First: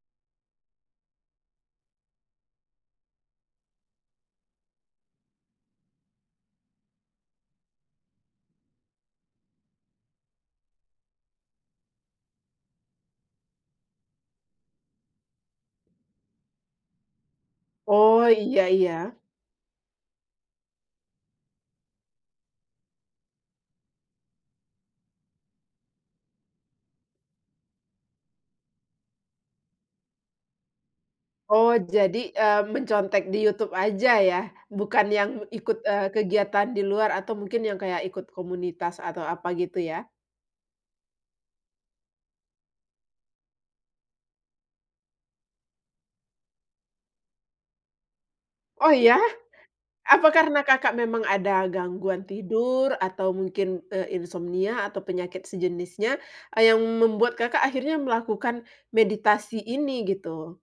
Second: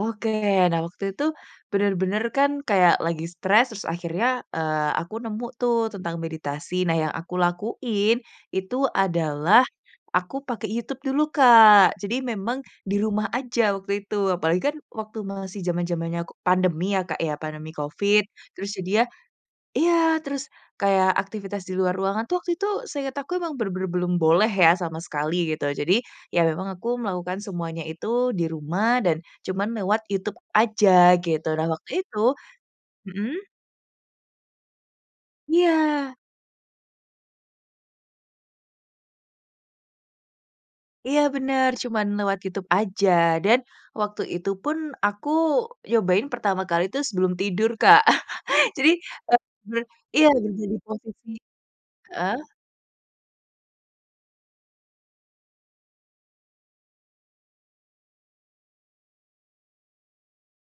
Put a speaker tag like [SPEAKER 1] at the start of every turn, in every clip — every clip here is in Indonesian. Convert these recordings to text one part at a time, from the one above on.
[SPEAKER 1] Oke, nah waktu itu bener-bener kan kayak lagi stress terus akhirnya, eee, aku nemu tuh tentang meditasi. Nah yang aku lakuin itu adalah aku pakai YouTube dulu Kak, jadi memang di rumah aja waktu itu. Apalagi kan waktu masih zaman-zamannya ko pandemi ya, Kak, ya, pandemi covid
[SPEAKER 2] Oh, iya
[SPEAKER 1] terus jadinya
[SPEAKER 2] iya.
[SPEAKER 1] iya, terus kayak aktivitas di luar ruangan tuh waktu itu seingat aku emang bener-bener belum boleh ya sama sekali gitu. Jadi, ya memang aku melakukan semuanya itu di rumah dan cuman lewat YouTube aja, gitu. Nah
[SPEAKER 2] Oh,
[SPEAKER 1] waktu itu
[SPEAKER 2] jadi, eee, mencontek di
[SPEAKER 1] mhm?
[SPEAKER 2] YouTube aja ya bukan yang ikut, eee,
[SPEAKER 1] Iya.
[SPEAKER 2] kegiatan di luar atau mungkin yang kayak ikut komunitas atau apa gitu ya?
[SPEAKER 1] Iya, bener, cuman lewat YouTube aja dan waktu itu pun aku nyobain pertama kali tuh sebelum tidur Kak.
[SPEAKER 2] Oh,
[SPEAKER 1] Jadi,
[SPEAKER 2] ya?
[SPEAKER 1] eee, ber iya,
[SPEAKER 2] Apa karena
[SPEAKER 1] menjadi
[SPEAKER 2] Kakak memang
[SPEAKER 1] posisi
[SPEAKER 2] ada gangguan
[SPEAKER 1] heeh?
[SPEAKER 2] tidur atau mungkin e insomnia atau penyakit sejenisnya yang membuat Kakak akhirnya melakukan meditasi ini, gitu?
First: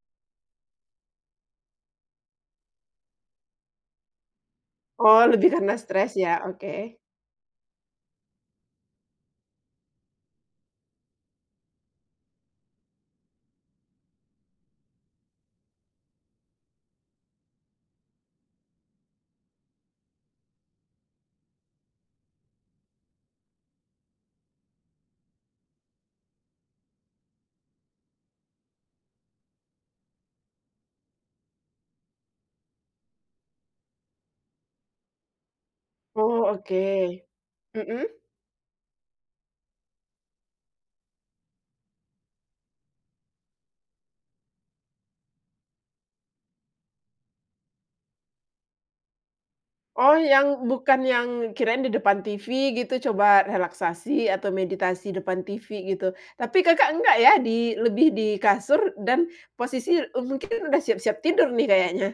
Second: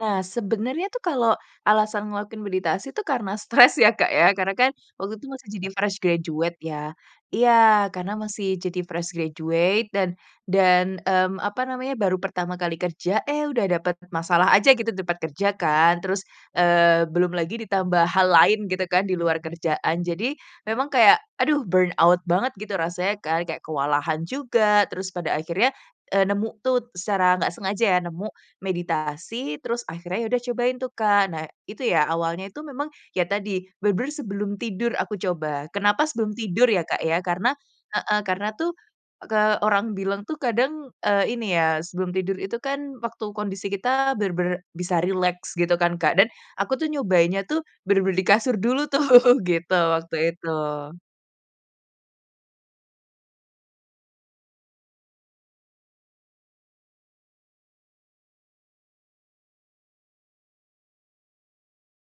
[SPEAKER 1] Nah, sebenernya tuh kalau alasan ngelakuin meditasi tuh karena stress ya, Kak, ya. Karena kan waktu
[SPEAKER 2] Oh,
[SPEAKER 1] tu tuh
[SPEAKER 2] lebih
[SPEAKER 1] masih jadi
[SPEAKER 2] karena
[SPEAKER 1] fresh
[SPEAKER 2] stres ya,
[SPEAKER 1] graduate ya.
[SPEAKER 2] oke.
[SPEAKER 1] Iya, karena masih jadi fresh graduate dan dan, mmm, apa namanya, baru pertama kali kerja, eh, udah dapet masalah aja gitu ditempat kerja kan terus, eee, belum lagi ditambah hal lain gitu kan di luar kerjaan. Jadi memang kayak aduh burn out banget gitu rasanya kan, kayak kewalahan juga terus pada akhirnya, eee, nemu tuh secara nggak sengaja ya nemu meditasi, terus akhirnya ya udah cobain tuh, Kak. Nah itu ya awalnya itu memang ya tadi bener-bener sebelum tidur aku coba, kenapa sebelum
[SPEAKER 2] Oh,
[SPEAKER 1] tidur ya, Kak, ya?
[SPEAKER 2] oke.
[SPEAKER 1] Karena
[SPEAKER 2] Mhm.
[SPEAKER 1] heeh, karena tuh ke orang bilang tuh kadang, eee, ini ya, sebelum tidur itu kan waktu kondisi kita bener-bener bisa rileks gitu kan Kak, dan aku tuh nyobainnya tuh bener-bener di kasur dulu tuh gitu,
[SPEAKER 2] Oh,
[SPEAKER 1] waktu
[SPEAKER 2] yang
[SPEAKER 1] itu.
[SPEAKER 2] bukan yang kirain di depan TV gitu coba relaksasi atau meditasi depan TV gitu. Tapi Kakak enggak ya, di lebih di kasur dan posisi, eee, mungkin sudah siap-siap tidur nih kayaknya.